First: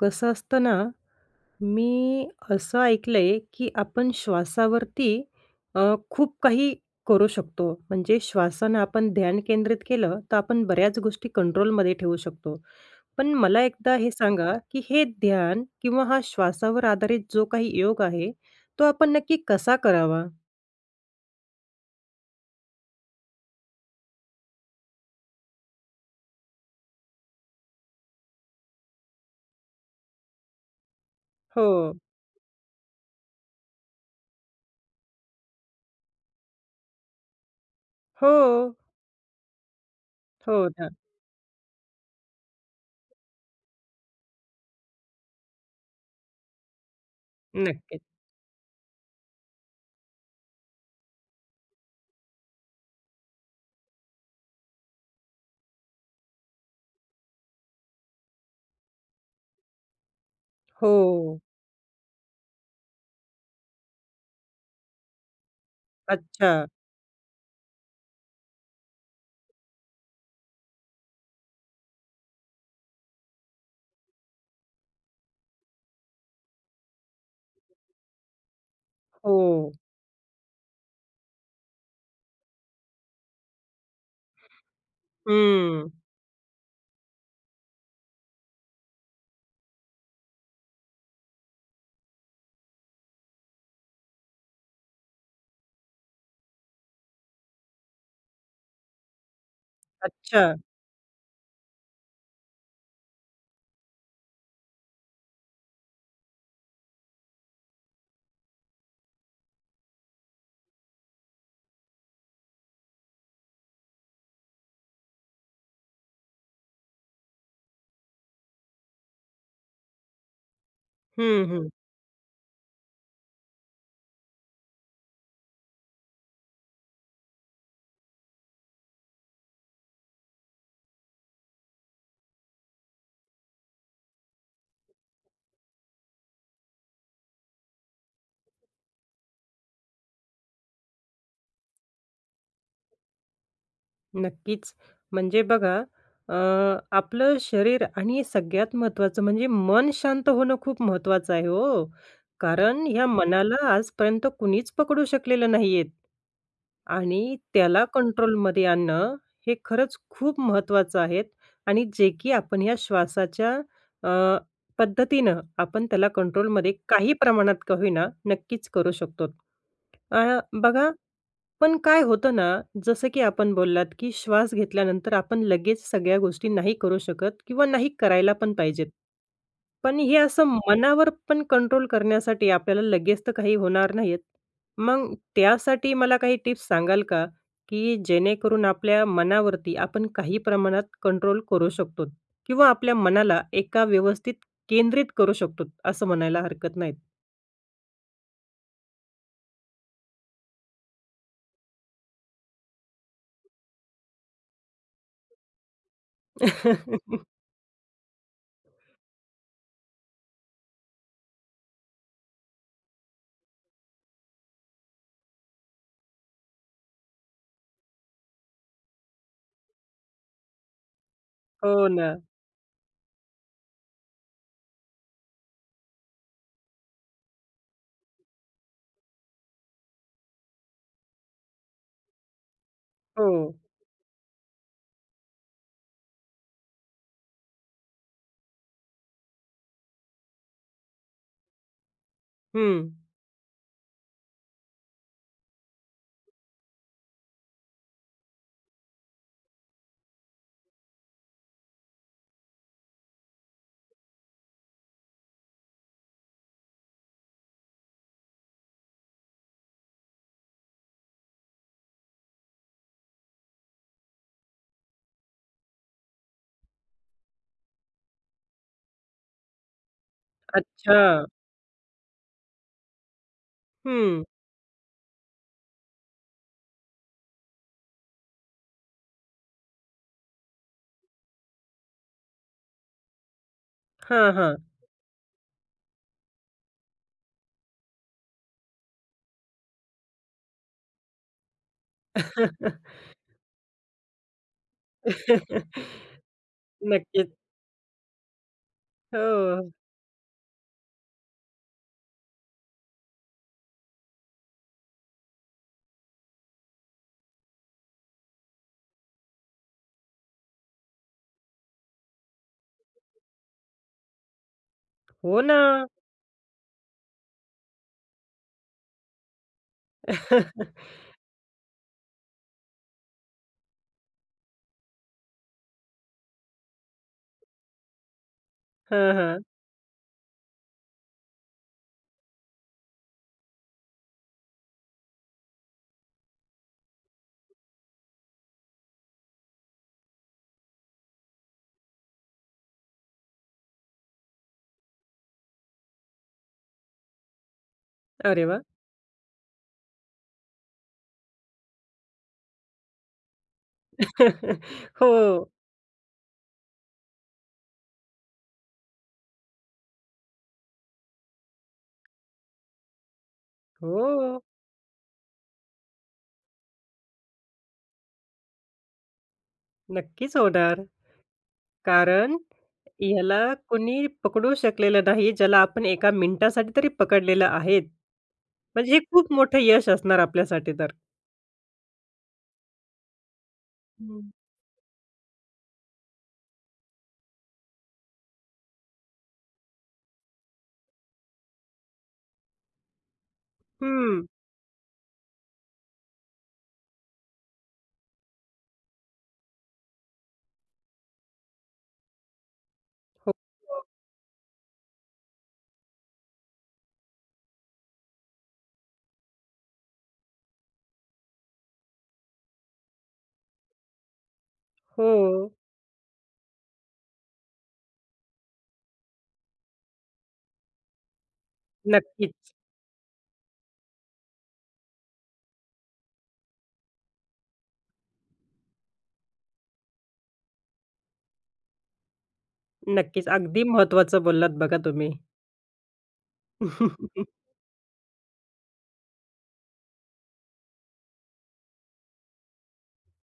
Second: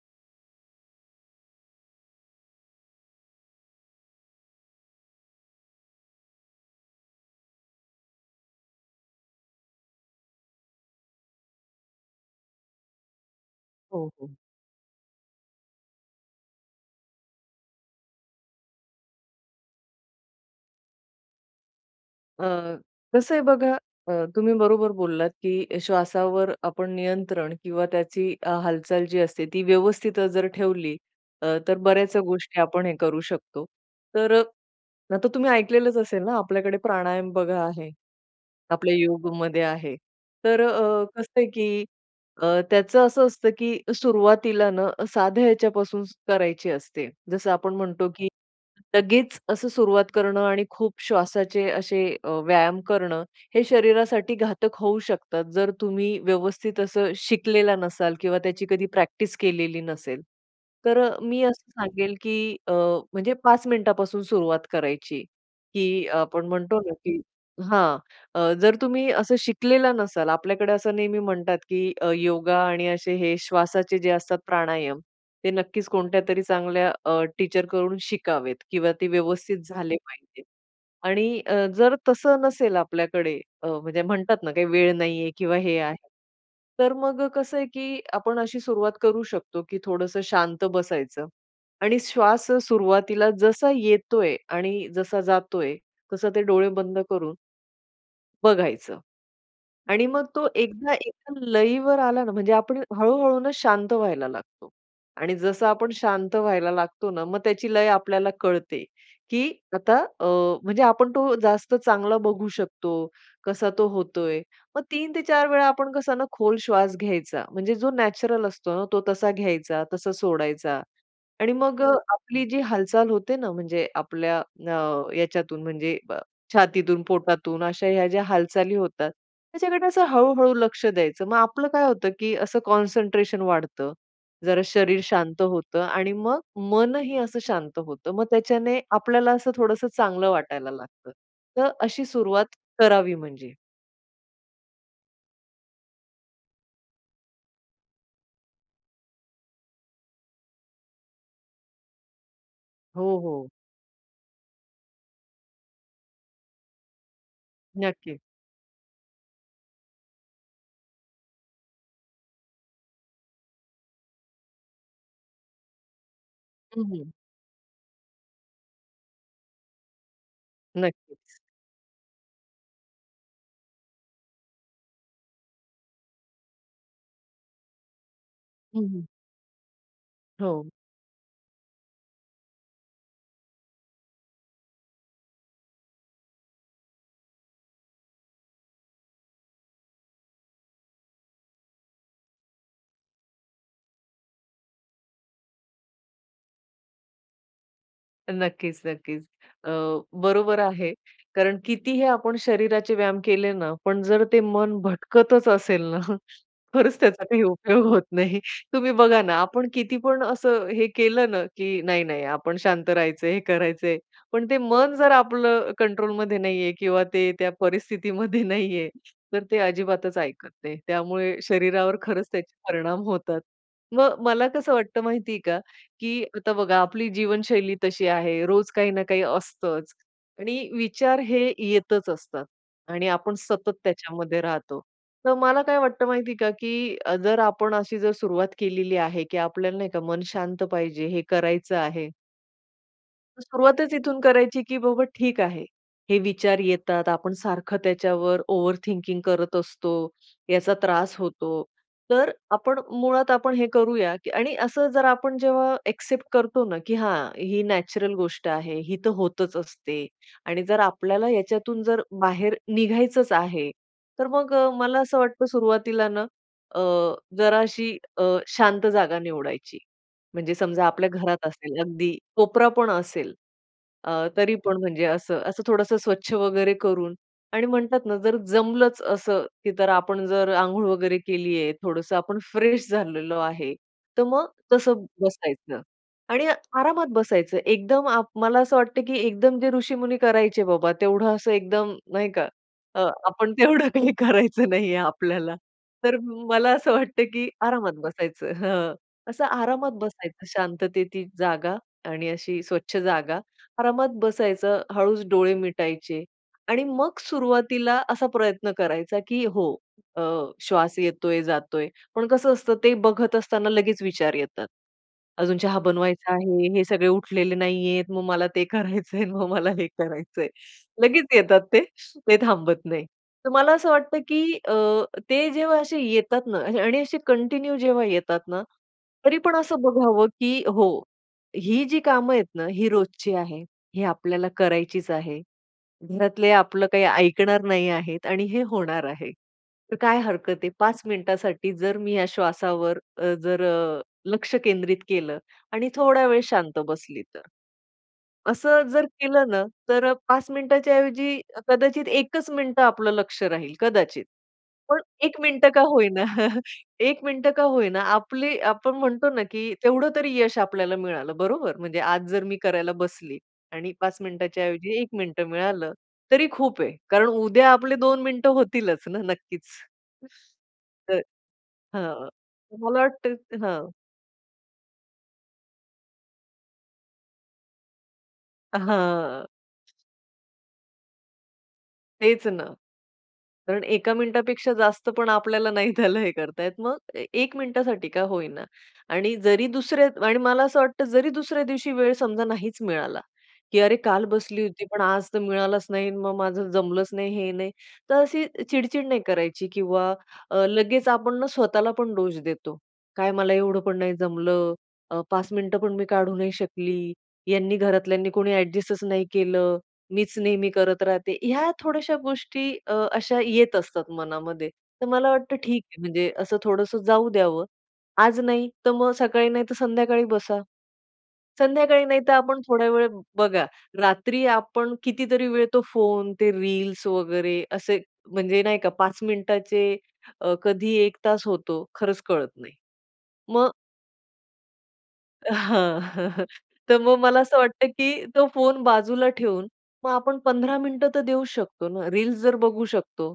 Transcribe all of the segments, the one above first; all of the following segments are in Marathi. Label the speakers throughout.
Speaker 1: कसं असतं ना. मी, असं ऐकलंय, की आपण श्वासावरती अ, खूप काही करू शकतो. म्हणजे श्वासानं आपण ध्यान केंद्रित केलं, तर आपण बऱ्याच गोष्टी कंट्रोलमध्ये ठेवू शकतो. पण मला एकदा
Speaker 2: हो,
Speaker 1: हे
Speaker 2: हो.
Speaker 1: सांगा, की हे ध्यान किंवा हा श्वासावर आधारित जो काही योग आहे, तो आपण नक्की कसा करावा?
Speaker 2: अ, कसं आहे बघा अ, तुम्ही बरोबर बोललात, की श्वासावर आपण नियंत्रण किंवा त्याची हालचाल जी असते ती व्यवस्थित जर ठेवली. अ, तर
Speaker 1: हो.
Speaker 2: बऱ्याचशा गोष्टी आपण हे करू शकतो. तर नाहीतर तुम्ही ऐकलेलंच असेल ना आपल्याकडे प्राणायाम बघा आहे.
Speaker 1: हो.
Speaker 2: आपल्या योगमध्ये आहे. तर
Speaker 1: हो ना.
Speaker 2: अ, कसं आहे, की अ, त्याचं असं असतं, की सुरुवातीला न, साध्या ह्याच्यापासून करायची असते. जसं आपण
Speaker 1: नक्कीच.
Speaker 2: म्हणतो, की लगेच असं सुरुवात करणं आणि खूप श्वासाचे असे अ, व्यायाम करणं, हे शरीरासाठी घातक होऊ शकतात. जर तुम्ही व्यवस्थित असं शिकलेला नसाल किंवा त्याची कधी प्रॅक्टिस केलेली नसेल. तर
Speaker 1: हो.
Speaker 2: मी असं सांगेल, की अ, म्हणजे 5 मिनिटापासून सुरुवात करायची, की आपण
Speaker 1: अच्छा.
Speaker 2: म्हणतो ना की हां, अ, जर तुम्ही असं शिकलेला नसाल आपल्याकडे असं नेहमी म्हणतात, की अ, योगा आणि असे हे श्वासाचे जे असतात प्राणायाम ते नक्कीच कोणत्यातरी चांगल्या अ, टीचरकडून शिकावेत किंवा ते व्यवस्थित
Speaker 1: हो.
Speaker 2: झाले पाहिजे आणि अ, जर तसं नसेल आपल्याकडे अ, म्हणजे म्हणतात ना काही वेळ नाहीये किंवा हे
Speaker 1: हं.
Speaker 2: आहे. तर मग कसं आहे, की आपण अशी सुरुवात करू शकतो, की थोडंसं शांत बसायचं आणि श्वास सुरुवातीला जसा येतोय आणि जसा जातोय, तसं ते डोळे बंद करून बघायचं. आणि मग तो
Speaker 1: अच्छा.
Speaker 2: एकदा एका लईवर आला ना म्हणजे आपण हळू-हळू ना शांत व्हायला लागतो. आणि जसं आपण शांत व्हायला लागतो ना मग त्याची लय आपल्याला कळते, की आता, अ, म्हणजे आपण तो जास्त चांगला बघू शकतो, कसा तो होतोय, मग 3 ते 4 वेळा आपण कसा ना खोल श्वास घ्यायचा म्हणजे जो नॅचरल असतो ना तो तसा घ्यायचा, तसा सोडायचा.
Speaker 1: हं,
Speaker 2: आणि
Speaker 1: हं.
Speaker 2: मग आपली जी हालचाल होते ना म्हणजे आपल्या, अ, ह्याच्यातून म्हणजे छातीतून पोटातून अशा ह्या ज्या हालचाली होतात. त्याच्याकडे असं हळू-हळू लक्ष द्यायचं. मग आपलं काय होतं, की असं कॉन्सन्ट्रेशन वाढतं, जरा शरीर शांत होतं आणि मग मनही असं शांत होतं. मग त्याच्याने आपल्याला असं थोडंसं चांगलं वाटायला लागतं. तर अशी सुरुवात करावी म्हणजे.
Speaker 1: नक्कीच. म्हणजे बघा. अ, आपलं शरीर आणि सगळ्यात महत्त्वाचं म्हणजे मन शांत होणं खूप महत्त्वाचं आहे हो. कारण
Speaker 2: हो,
Speaker 1: ह्या
Speaker 2: हो.
Speaker 1: मनाला आजपर्यंत कुणीच पकडू शकलेलं नाहीयेत. आणि त्याला
Speaker 2: नक्की.
Speaker 1: कंट्रोलमध्ये आणणं, हे खरंच खूप महत्त्वाचं आहे आणि जे की आपण ह्या श्वासाच्या, अ, पद्धतीनं आपण त्याला कंट्रोलमध्ये
Speaker 2: हं, हं.
Speaker 1: काही प्रमाणात का होईना, नक्कीच करू शकतो. अ, बघा
Speaker 2: नक्कीच.
Speaker 1: पण काय होतं ना, जसं की आपण बोललात, की श्वास घेतल्यानंतर आपण लगेच सगळ्या गोष्टी नाही करू शकत किंवा नाही करायला पण
Speaker 2: हं,
Speaker 1: पाहिजेत.
Speaker 2: हं.
Speaker 1: पण हे असं
Speaker 2: हो.
Speaker 1: मनावर पण कंट्रोल करण्यासाठी आपल्याला लगेच तर काही होणार नाहीयेत. मग त्यासाठी मला काही टिप्स सांगाल का? की जेणेकरून आपल्या मनावरती आपण काही प्रमाणात कंट्रोल करू शकतो किंवा आपल्या मनाला एका व्यवस्थित केंद्रित करू शकतो असं म्हणायला हरकत नाही.
Speaker 2: नक्कीच नक्कीच, अ, बरोबर आहे. कारण कितीही आपण शरीराचे व्यायाम केले ना, पण जर ते मन भटकतच असेल ना, खरंच त्याचा काही उपयोग होत नाही. तुम्ही बघा ना आपण किती पण असं हे केलं ना की "नाही नाही, आपण शांत राहायचंय. हे करायचंय." पण ते मन जर आपलं अ, कंट्रोलमध्ये नाहीये किंवा ते त्या परिस्थितीमध्ये नाहीये, तर ते अजिबातच ऐकत नाही. त्यामुळे
Speaker 1: हो
Speaker 2: शरीरावर
Speaker 1: ना.
Speaker 2: खरंच त्याचे परिणाम होतात. मग मला कसं वाटतं माहितीये का? की आता बघा आपली जीवनशैली तशी आहे. रोज काही ना काही असतंच. आणि विचार हे येतच असतात आणि आपण
Speaker 1: हो.
Speaker 2: सतत त्याच्यामध्ये राहतो. तर मला काय वाटतं माहितीये का की अ, जर आपण अशी जर सुरुवात केलेली आहे की आपल्याला, नाही का, मन शांत पाहिजे हे करायचं आहे
Speaker 1: हं.
Speaker 2: तर सुरुवातच इथून करायची की बाबा ठीक आहे. हे विचार येतात. आपण सारखं त्याच्यावर ओव्हर थिंकिंग करत असतो, याचा त्रास होतो. तर आपण मुळात आपण हे करूया की आणि असं जर आपण जेव्हा ॲक्सेप्ट करतो ना की हां, ही नॅचरल गोष्ट आहे, ही तर होतच असते आणि जर आपल्याला याच्यातून जर बाहेर निघायचंच आहे, तर मग अ, मला असं वाटतं सुरुवातीला ना अ, जराशी अ, शांत जागा निवडायची. म्हणजे समजा आपल्या
Speaker 1: अच्छा.
Speaker 2: घरात असेल, अगदी कोपरा पण असेल अ,
Speaker 1: हं.
Speaker 2: तरी पण म्हणजे असं, असं थोडंसं स्वच्छ वगैरे करून. आणि म्हणतात ना जर जमलंच असं की तर आपण जर अंघोळ वगैरे केली आहे, थोडंसं आपण फ्रेश झालेलो आहे, तर
Speaker 1: हां,
Speaker 2: मग
Speaker 1: हां.
Speaker 2: तसं बसायचं. आणि आरामात बसायचं. एकदम आप मला असं वाटतं की एकदम जे ऋषीमुनी करायचे बाबा, तेवढं असं एकदम, नाही का, अ, आपण तेवढं काही करायचं नाहीये आपल्याला. तर म मला असं वाटतं
Speaker 1: नक्कीच.
Speaker 2: की आरामात बसायचं, हं, असं
Speaker 1: हो.
Speaker 2: आरामात बसायचं शांततेची जागा आणि अशी स्वच्छ जागा. आरामात बसायचं. हळूच डोळे मिटायचे आणि मग सुरुवातीला असा प्रयत्न करायचा की हो अ, श्वास येतोय, जातोय. पण कसं असतं, ते बघत असताना लगेच विचार येतात.
Speaker 1: हो
Speaker 2: अजून चहा
Speaker 1: ना.
Speaker 2: बनवायचा आहे, हे सगळे उठलेले नाहीयेत, मग मला ते करायचंय, अन् मग मला हे करायचंय." लगेच येतात ते. ते थांबत नाही. तर मला असं वाटतं की अ, ते जेव्हा असे येतात ना आणि असे कंटिन्यू जेव्हा येतात ना,
Speaker 1: हां,
Speaker 2: तरी
Speaker 1: हां.
Speaker 2: पण असं बघावं की हो, ही जी कामं आहेत ना ही रोजची आहे. ही आपल्याला करायचीच आहे. घरातले आपलं काही ऐकणार नाही आहेत आणि हे होणार आहे. तर काय हरकत आहे? 5 मिनिटासाठी जर मी ह्या श्वासावर अ, जर अ, लक्ष केंद्रित केलं आणि थोडा वेळ शांत बसली तर?"
Speaker 1: अरे वाह!
Speaker 2: असं जर केलं ना तर अ, 5 मिनिटाच्या ऐवजी कदाचित 1च मिनिटं आपलं लक्ष राहील, कदाचित. पण 1
Speaker 1: हो.
Speaker 2: मिनिटं का होईना, 1 मिनिटं का होईना आपली आपण म्हणतो ना की तेवढं तरी यश आपल्याला मिळालं, बरोबर? म्हणजे आज जर मी करायला बसली आणि 5
Speaker 1: हो.
Speaker 2: मिनिटाच्या ऐवजी 1 मिनिटं मिळालं तरी खूप आहे, कारण उद्या आपले 2 मिनटं होतीलच ना नक्कीच?
Speaker 1: नक्कीच होणार.
Speaker 2: तर हां,
Speaker 1: कारण
Speaker 2: मला
Speaker 1: ह्याला
Speaker 2: वाटतं हां.
Speaker 1: कुणी पकडू शकलेलं नाही, ज्याला आपण एका मिनिटासाठी तरी पकडलेलं आहेत. म्हणजे हे खूप
Speaker 2: हां.
Speaker 1: मोठं यश असणार आपल्यासाठी तर.
Speaker 2: तेच ना. कारण 1का
Speaker 1: हं.
Speaker 2: मिनिटापेक्षा जास्त पण आपल्याला नाही त्याला हे करतायेत. मग ए 1 मिनिटासाठी का होईना आणि जरी दुसऱ्या आणि मला असं वाटतं जरी दुसऱ्या दिवशी वेळ समजा नाहीचं मिळाला की अरे, काल
Speaker 1: हं.
Speaker 2: बसली होती. पण आज तर मिळालचं नाही. मग माझं जमलंच नाही हे नाही. तर अशी चिडचिड नाही करायची किंवा अ, लगेचं आपण ना स्वतःला पण दोष देतो. काय
Speaker 1: हो,
Speaker 2: मला एवढं
Speaker 1: हो.
Speaker 2: पण नाही जमलं. अ, 5 मिनिटं पण मी काढू नाही शकली. यांनी घरातल्यांनी कोणी ॲडजस्टचं नाही केलं. मीचं नेहमी करत राहते. ह्या थोड्याशा गोष्टी अ, अशा येत असतात मनामध्ये. तर मला
Speaker 1: हो.
Speaker 2: वाटतं ठीक आहे. म्हणजे असं थोडंसं जाऊ द्यावं. आज नाही तर मग सकाळी नाही तर संध्याकाळी बसा. संध्याकाळी नाहीतर
Speaker 1: नक्कीचं.
Speaker 2: आपण थोड्या वेळ बघा. रात्री आपण कितीतरी वेळ तो फोन ते रील्स वगैरे असे म्हणजे नाही का? 5 मिनिटाचे अ, कधी 1 तास होतो खरचं कळत नाही.
Speaker 1: नक्कीचं. अगदी
Speaker 2: मग
Speaker 1: महत्वाचं बोललात बघा तुम्ही.
Speaker 2: हां. हं, हं. तर मग मला असं वाटतं की तो फोन बाजूला ठेवून मग आपण 15 मिनिटं तर देऊ शकतो ना. रील्स जर बघू शकतो.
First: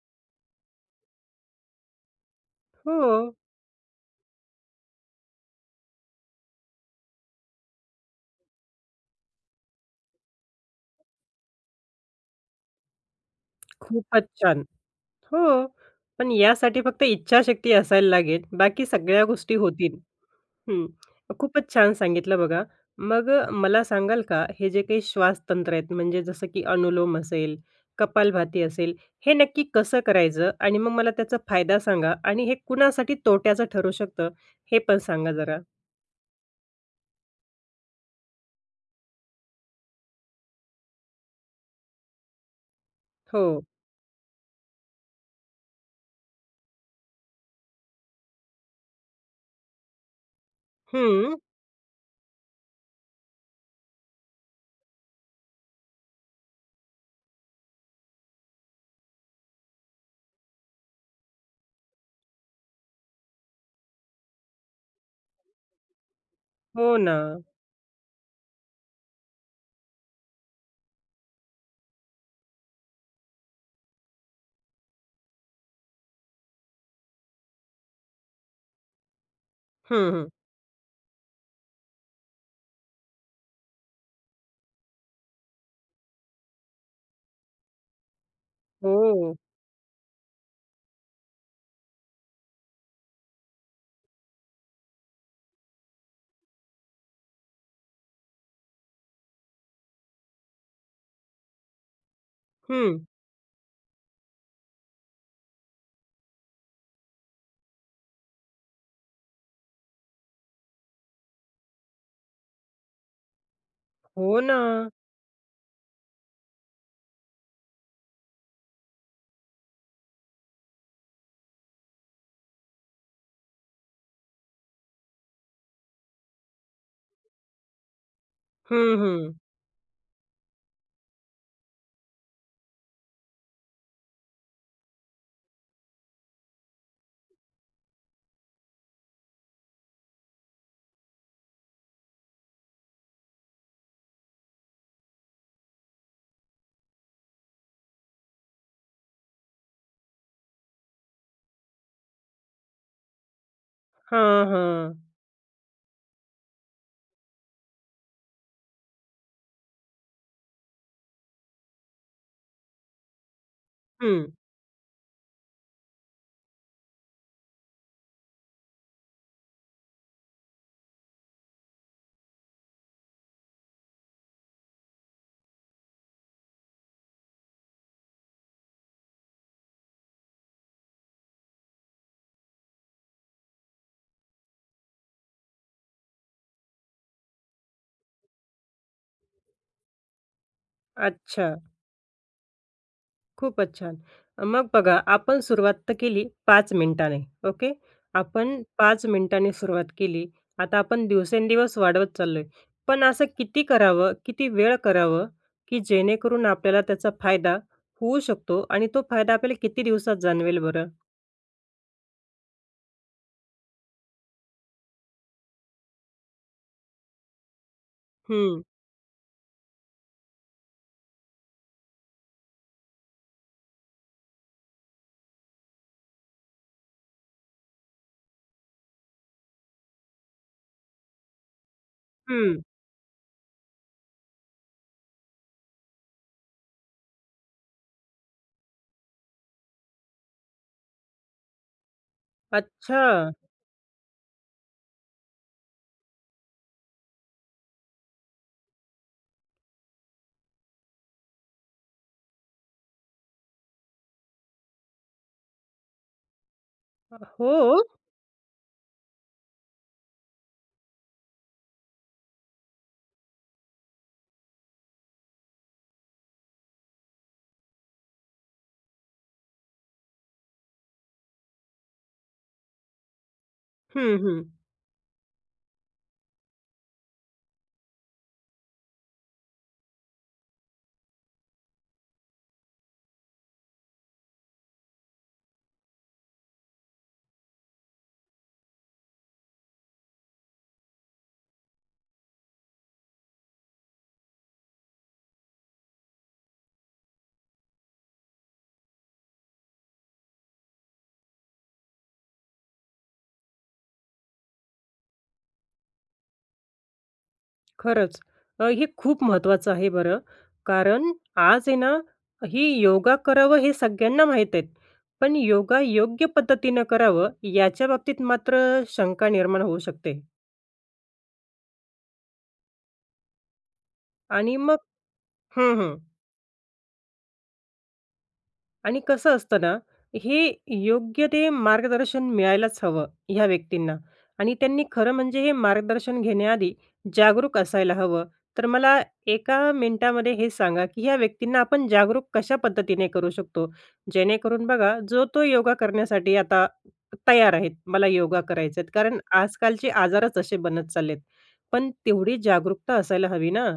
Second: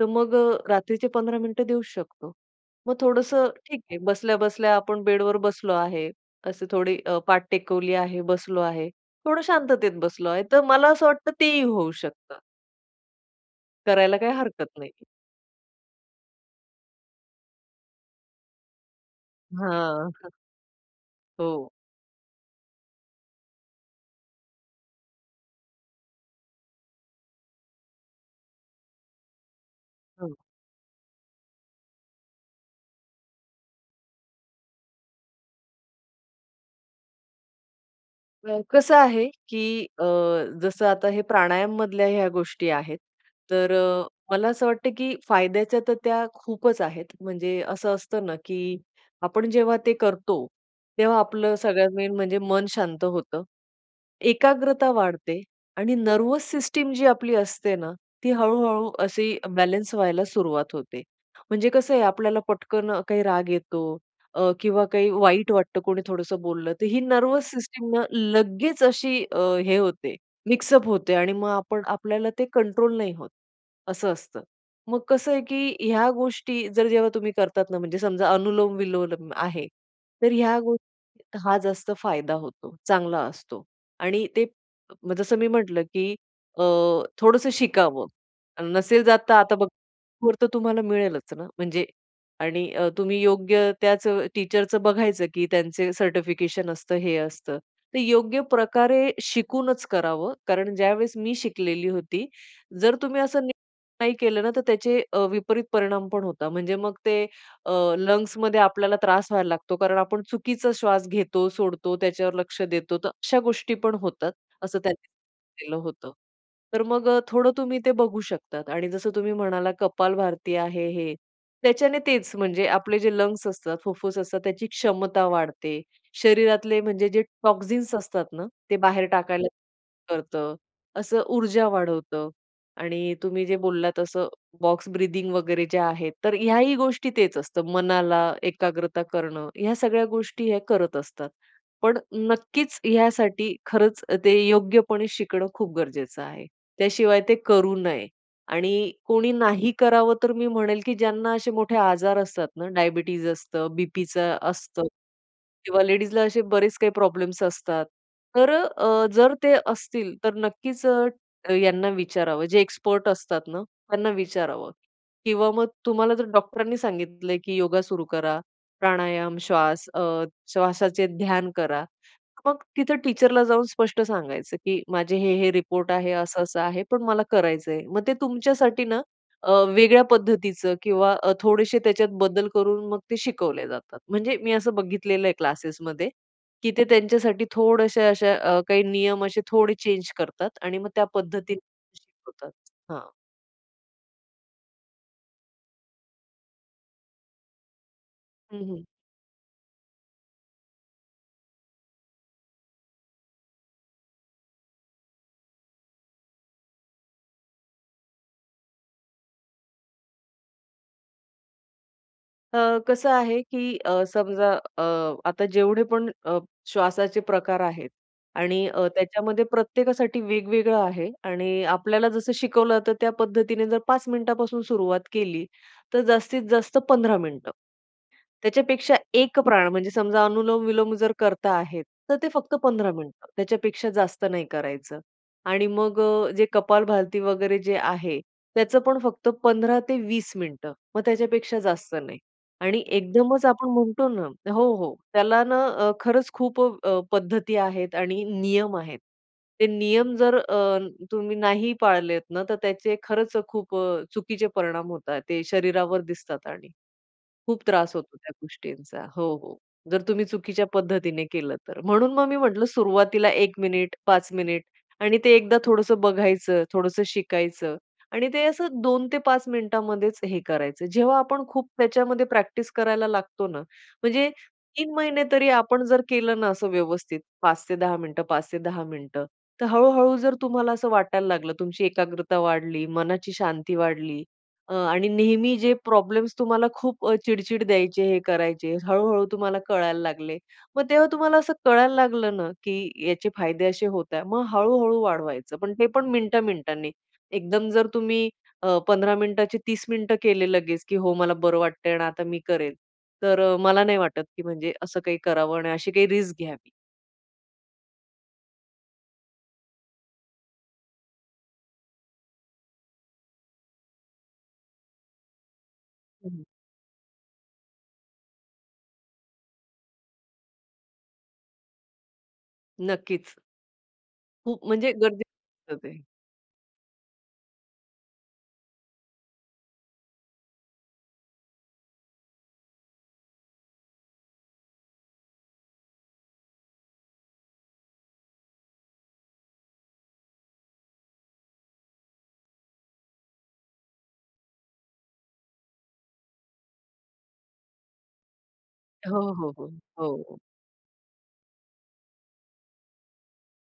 Speaker 2: तर मग अ, रात्रीचे 15 मिनिटं देऊचं शकतो. मग
Speaker 1: हो.
Speaker 2: थोडंसं ठीक आहे बसल्या-बसल्या आपण बेडवर बसलो आहे. असे थोडी अ, पाठ टेकवली आहे, बसलो आहे, थोडं शांततेत बसलो आहे. तर मला असं वाटतं तेही होऊ शकतं. करायला
Speaker 1: खूपच
Speaker 2: काही
Speaker 1: छान.
Speaker 2: हरकत नाही.
Speaker 1: हो. पण यासाठी फक्त इच्छाशक्ती असायला लागेल, बाकी सगळ्या गोष्टी होतील.
Speaker 2: हां. हं.
Speaker 1: हं.
Speaker 2: हो.
Speaker 1: खूपच छान सांगितलं बघा. मग अ, मला सांगाल का हे जे काही श्वासतंत्र आहेत, म्हणजे जसं की अनुलोम असेल, कपालभाती असेल, हे नक्की कसं
Speaker 2: हं.
Speaker 1: करायचं? आणि मग मला त्याचा फायदा सांगा. आणि हे कुणासाठी तोट्याचं ठरू शकतं? हे पण सांगा जरा.
Speaker 2: अ, कसं आहे की अ, जसं आता हे प्राणायाम मधल्या ह्या गोष्टी आहेत,
Speaker 1: हो.
Speaker 2: तर मला असं वाटतं की फायद्याच्या तर त्या खूपच आहेत म्हणजे असं असतं ना, की आपण जेव्हा ते करतो, तेव्हा
Speaker 1: हम्म.
Speaker 2: आपलं सगळ्यात मेन म्हणजे मन शांत होतं. एकाग्रता वाढते आणि नर्व्हस सिस्टम जी आपली असते ना, ती हळू-हळू अशी बॅलन्स व्हायला सुरुवात होते. म्हणजे कसं आहे आपल्याला पटकन काही राग येतो अ, किंवा काही वाईट वाटतं कोणी थोडसं बोलल तर,
Speaker 1: हो,
Speaker 2: ही
Speaker 1: ना.
Speaker 2: नर्व्हस सिस्टम ना लगेच अशी अ, हे होते मिक्स अप होते आणि मग आपण आपल्याला ते कंट्रोल नाही होत. असं असतं. मग कसं आहे की ह्या गोष्टी जर जेव्हा तुम्ही करतात ना म्हणजे समजा अनुलोम, विलोम आहे.
Speaker 1: हं, हं.
Speaker 2: तर ह्या गोष्टी हा जास्त फायदा होतो चांगला असतो आणि ते जसं मी म्हटलं की अ, थोडंसं शिकावं. नसेल तर
Speaker 1: हो.
Speaker 2: आता बघ [unintelligible] वर तर तुम्हाला मिळेलच ना, म्हणजे आणि अ, तुम्ही योग्य त्याच टीचरच बघायचं की त्यांचे सर्टिफिकेशन असतं, हे असतं. ते योग्य प्रकारे शिकूनच करावं कारण ज्यावेळेस मी शिकलेली होती, जर
Speaker 1: हं.
Speaker 2: तुम्ही असं नाही केलं ना तर त्याचे अ, विपरीत परिणाम पण होतात. म्हणजे मग ते अ, लंग्स मध्ये आपल्याला त्रास व्हायला लागतो कारण आपण चुकीचा श्वास घेतो, सोडतो त्याच्यावर लक्ष देतो, तर अशा गोष्टी पण होतात
Speaker 1: हो,
Speaker 2: असं
Speaker 1: ना.
Speaker 2: त्यांनी सांगितलेलं होतं. तर मग अ, थोडं तुम्ही ते बघू शकतात. आणि जसं तुम्ही म्हणालात कपाल भारती आहे हे. त्याच्याने तेच म्हणजे आपले जे लंग्स असतात, फुफ्फुस असतात त्याची क्षमता वाढते. शरीरातले म्हणजे जे टॉक्सिन्स असतात ना, ते
Speaker 1: हं,
Speaker 2: बाहेर
Speaker 1: हं.
Speaker 2: टाकायला सुरू करत. असं ऊर्जा वाढवतं आणि अ, तुम्ही जे बोललात असं बॉक्स ब्रीथिंग वगैरे जे आहे तर, ह्याही गोष्टी तेच असतं मनाला एकाग्रता करणं, ह्या सगळ्या गोष्टी या करत असतात. पण नक्कीच यासाठी खरंच ते योग्यपणे शिकणं खूप गरजेचं आहे. त्याशिवाय ते करू नये. आणि कोणी नाही करावं तर मी म्हणेल की ज्यांना असे मोठे आजार असतात ना, डायबिटीज असतं, बीपीच
Speaker 1: हां,
Speaker 2: असतं
Speaker 1: हां.
Speaker 2: किंवा लेडीजला असे बरेच काही प्रॉब्लेम्स असतात. तर अ, जर ते असतील तर नक्कीच अ, यांना विचारावं जे एक्सपर्ट असतात ना, त्यांना
Speaker 1: हं.
Speaker 2: विचारावं. किंवा मग तुम्हाला जर डॉक्टरांनी सांगितलंय की योगा सुरू करा, प्राणायाम, श्वास अ, श्वासाचे ध्यान करा. मग तिथे टीचरला जाऊन स्पष्ट सांगायचं की माझे हे, हे रिपोर्ट आहे. असं-असं आहे पण मला करायचंय. मग ते तुमच्यासाठी ना अ, वेगळ्या पद्धतीच किंवा अ, थोडेशे त्याच्यात बदल करून मग ते शिकवले जातात. म्हणजे मी असं बघितलेलं आहे क्लासेस मध्ये की ते त्यांच्यासाठी थोडेसे अशा अ, काही नियम असे थोडे चेंज करतात आणि मग त्या पद्धतीने
Speaker 1: अच्छा.
Speaker 2: शिकवतात. हां.
Speaker 1: खूपच छान, मग बघा आपण सुरुवात तर केली 5 मिनिटांनी ओके. आपण
Speaker 2: हं, हं.
Speaker 1: 5 मिनिटांनी सुरुवात केली, आता आपण दिवसेंदिवस वाढवत चाललो आहे. पण असं किती करावं किती वेळ करावं, की जेणेकरून आपल्याला त्याचा फायदा होऊ शकतो आणि तो फायदा आपल्याला किती दिवसात जाणवेल बरं?
Speaker 2: अ, कसं आहे, की अ, समजा अ, आता जेवढे पण अ, श्वासाचे प्रकार आहेत
Speaker 1: हं.
Speaker 2: आणि अ, त्याच्यामध्ये प्रत्येकासाठी वेगवेगळं आहे आणि आपल्याला जसं शिकवलं तर त्या पद्धतीने जर 5 मिनिटापासून सुरुवात केली तर जास्तीत जास्त 15 मिनिटं. त्याच्यापेक्षा एक प्राण म्हणजे समजा अनुलोम विलोम जर करता आहेत तर ते फक्त
Speaker 1: हम्म.
Speaker 2: 15 मिनिटं. त्याच्यापेक्षा जास्त नाही करायचं आणि मग अ, जे कपालभाती वगैरे जे आहे, त्याचं पण फक्त 15 ते 20 मिनिटं. मग त्याच्यापेक्षा जास्त नाही आणि
Speaker 1: अच्छा!
Speaker 2: एकदमच आपण म्हणतो ना, हो, हो. त्याला ना अ, खरंच खूप अ, पद्धती आहेत आणि नियम आहेत. ते नियम जर अ, तुम्ही नाही पाळलेत ना तर त्याचे खरंच खूप अ, चुकीचे परिणाम होतात ते शरीरावर दिसतात आणि
Speaker 1: ह,
Speaker 2: खूप
Speaker 1: हो.
Speaker 2: त्रास होतो त्या गोष्टींचा. हो, हो. जर तुम्ही चुकीच्या पद्धतीने केलं तर म्हणून मग मी म्हटलं, सुरुवातीला एक मिनिट 1 मिनिट 5 मिनिट आणि ते एकदा थोडंस बघायचं, थोडसं शिकायचं आणि ते असं 2 ते 5 मिनिटामध्येच हे करायचं. जेव्हा आपण खूप त्याच्यामध्ये प्रॅक्टिस करायला लागतो ना
Speaker 1: हं,
Speaker 2: म्हणजे
Speaker 1: हं.
Speaker 2: 3 महिने तरी आपण जर केलं ना असं व्यवस्थित 5 ते 10 मिनिटं 5 ते 10 मिनिटं तर हळू-हळू जर तुम्हाला असं वाटायला लागल, तुमची एकाग्रता वाढली, मनाची शांती वाढली आणि अ, नेहमी जे प्रॉब्लेम्स तुम्हाला खूप अ, चिडचिड द्यायचे हे करायचे हळू-हळू तुम्हाला कळायला लागले मग तेव्हा तुम्हाला असं कळायला लागलं ना, की याचे फायदे असे होत आहे. मग हळू-हळू वाढवायचं पण ते पण मिनिटा मिनिटांनी. एकदम जर तुम्ही 15 मिनिटाचे 30 मिनिटं केले लगेच, की हो, मला बरं वाटतं आहे आणि आता मी करेल. तर मला नाही वाटत, की म्हणजे असं काही करावं आणि अशी काही रिस्क घ्यावी.
Speaker 1: खरंच अ, हे खूप महत्त्वाचं आहे बरं. कारण आज आहे ना ही योगा करावं हे सगळ्यांना माहीती आहेत. पण योगा योग्य
Speaker 2: हं.
Speaker 1: पद्धतीनं करावं याच्याबाबतीत मात्र शंका निर्माण होऊ शकते.
Speaker 2: नक्कीच.
Speaker 1: आणि
Speaker 2: खूप,
Speaker 1: मग
Speaker 2: म्हणजे
Speaker 1: हं,
Speaker 2: गरजेचचं
Speaker 1: हं.
Speaker 2: आहे.
Speaker 1: आणि कसं असतं ना, हे योग्य ते मार्गदर्शन मिळायलाच हवं, ह्या व्यक्तींना. आणि त्यांनी खरं म्हणजे हे मार्गदर्शन घेण्याआधी जागरूक असायला हवं. तर मला एका मिनिटामध्ये हे सांगा, की या व्यक्तींना आपण जागरूक कशा पद्धतीने करू शकतो? जेणेकरून बघा, जो-तो योगा करण्यासाठी आता तयार आहेत, मला योगा करायचं आहेत. कारण
Speaker 2: हो, हो, हो,
Speaker 1: आजकालचे आजारच
Speaker 2: हो.
Speaker 1: असे बनत चालले आहेत. पण तेवढी जागरूकता असायला हवी ना?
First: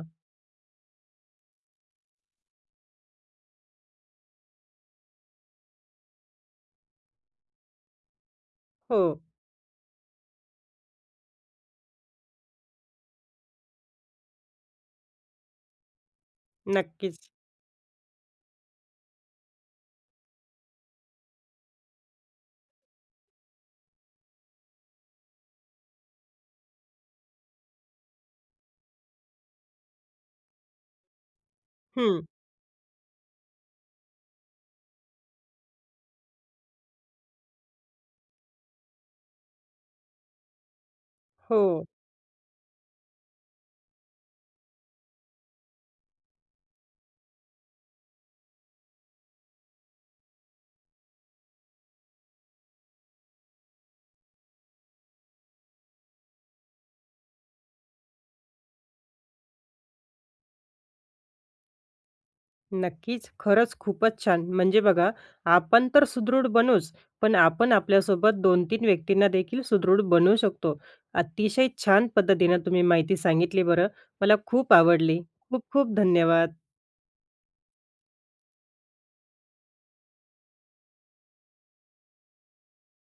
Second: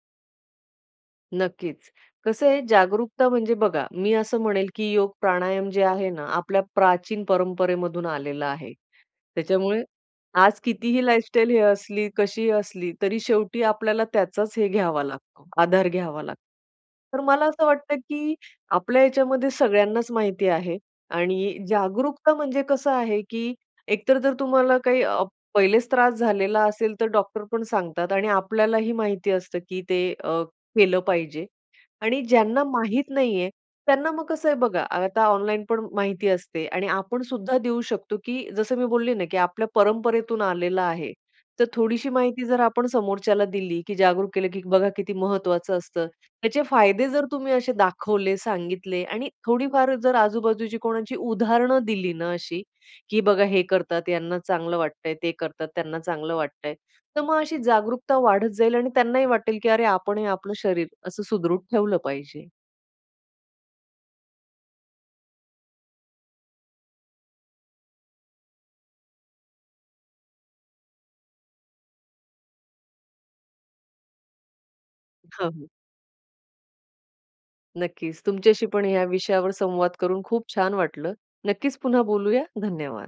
Speaker 2: नक्कीच, कसं आहे जागरूकता म्हणजे बघा, मी असं म्हणेल, की योग प्राणायाम जे आहे ना आपल्या प्राचीन परंपरेमधून आलेलं आहे.
Speaker 1: हो.
Speaker 2: त्याच्यामुळे आज कितीही लाईफस्टाईल हे असली कशीही असली, तरी शेवटी आपल्याला त्याचाच हे घ्यावा लागतो, आधार घ्यावा लागतो. तर
Speaker 1: नक्कीच.
Speaker 2: मला असं वाटतं, की आपल्या याच्यामध्ये सगळ्यांनाच माहिती आहे आणि जागरूकता म्हणजे कसं आहे की एकतर जर तुम्हाला काही आह, पहिलेच त्रास झालेला असेल तर डॉक्टर पण सांगतात आणि आपल्यालाही माहिती असतं की ते अ, केलं पाहिजे. आणि
Speaker 1: हं.
Speaker 2: ज्यांना माहित नाहीये त्यांना मग कसं आहे बघा, आता ऑनलाईन पण माहिती असते आणि आपण सुद्धा देऊ शकतो, की जसं मी बोलले ना की आपल्या परंपरेतून आलेलं आहे, तर
Speaker 1: हो.
Speaker 2: थोडीशी माहिती जर आपण समोरच्याला दिली की जागरूक केलं, की बघा किती महत्वाचं असतं. त्याचे फायदे जर, तर तुम्ही असे दाखवले, सांगितले आणि थोडीफार जर आजूबाजूची कोणाची उदाहरण दिली ना अशी, की बघा हे करतात यांना चांगलं वाटतंय, ते करतात त्यांना चांगलं वाटतंय. तर मग अशी जागरूकता वाढत जाईल आणि त्यांनाही वाटेल, की अरे आपण हे आपलं शरीर असं सुदृढ ठेवलं पाहिजे.
Speaker 1: नक्कीच. खरंच खूपच छान! म्हणजे बघा, आपण तर सुदृढ बनूच पण आपण आपल्यासोबत 2-3 व्यक्तींना देखील सुदृढ बनवू शकतो. अतिशय छान पद्धतीने तुम्ही माहिती सांगितली बरं. मला खूप आवडली.
Speaker 2: हं,
Speaker 1: खूप
Speaker 2: हं.
Speaker 1: खूप धन्यवाद.
Speaker 2: नक्कीच. तुमच्याशी पण या विषयावर संवाद करून खूप छान वाटलं. नक्कीच पुन्हा बोलूया, धन्यवाद.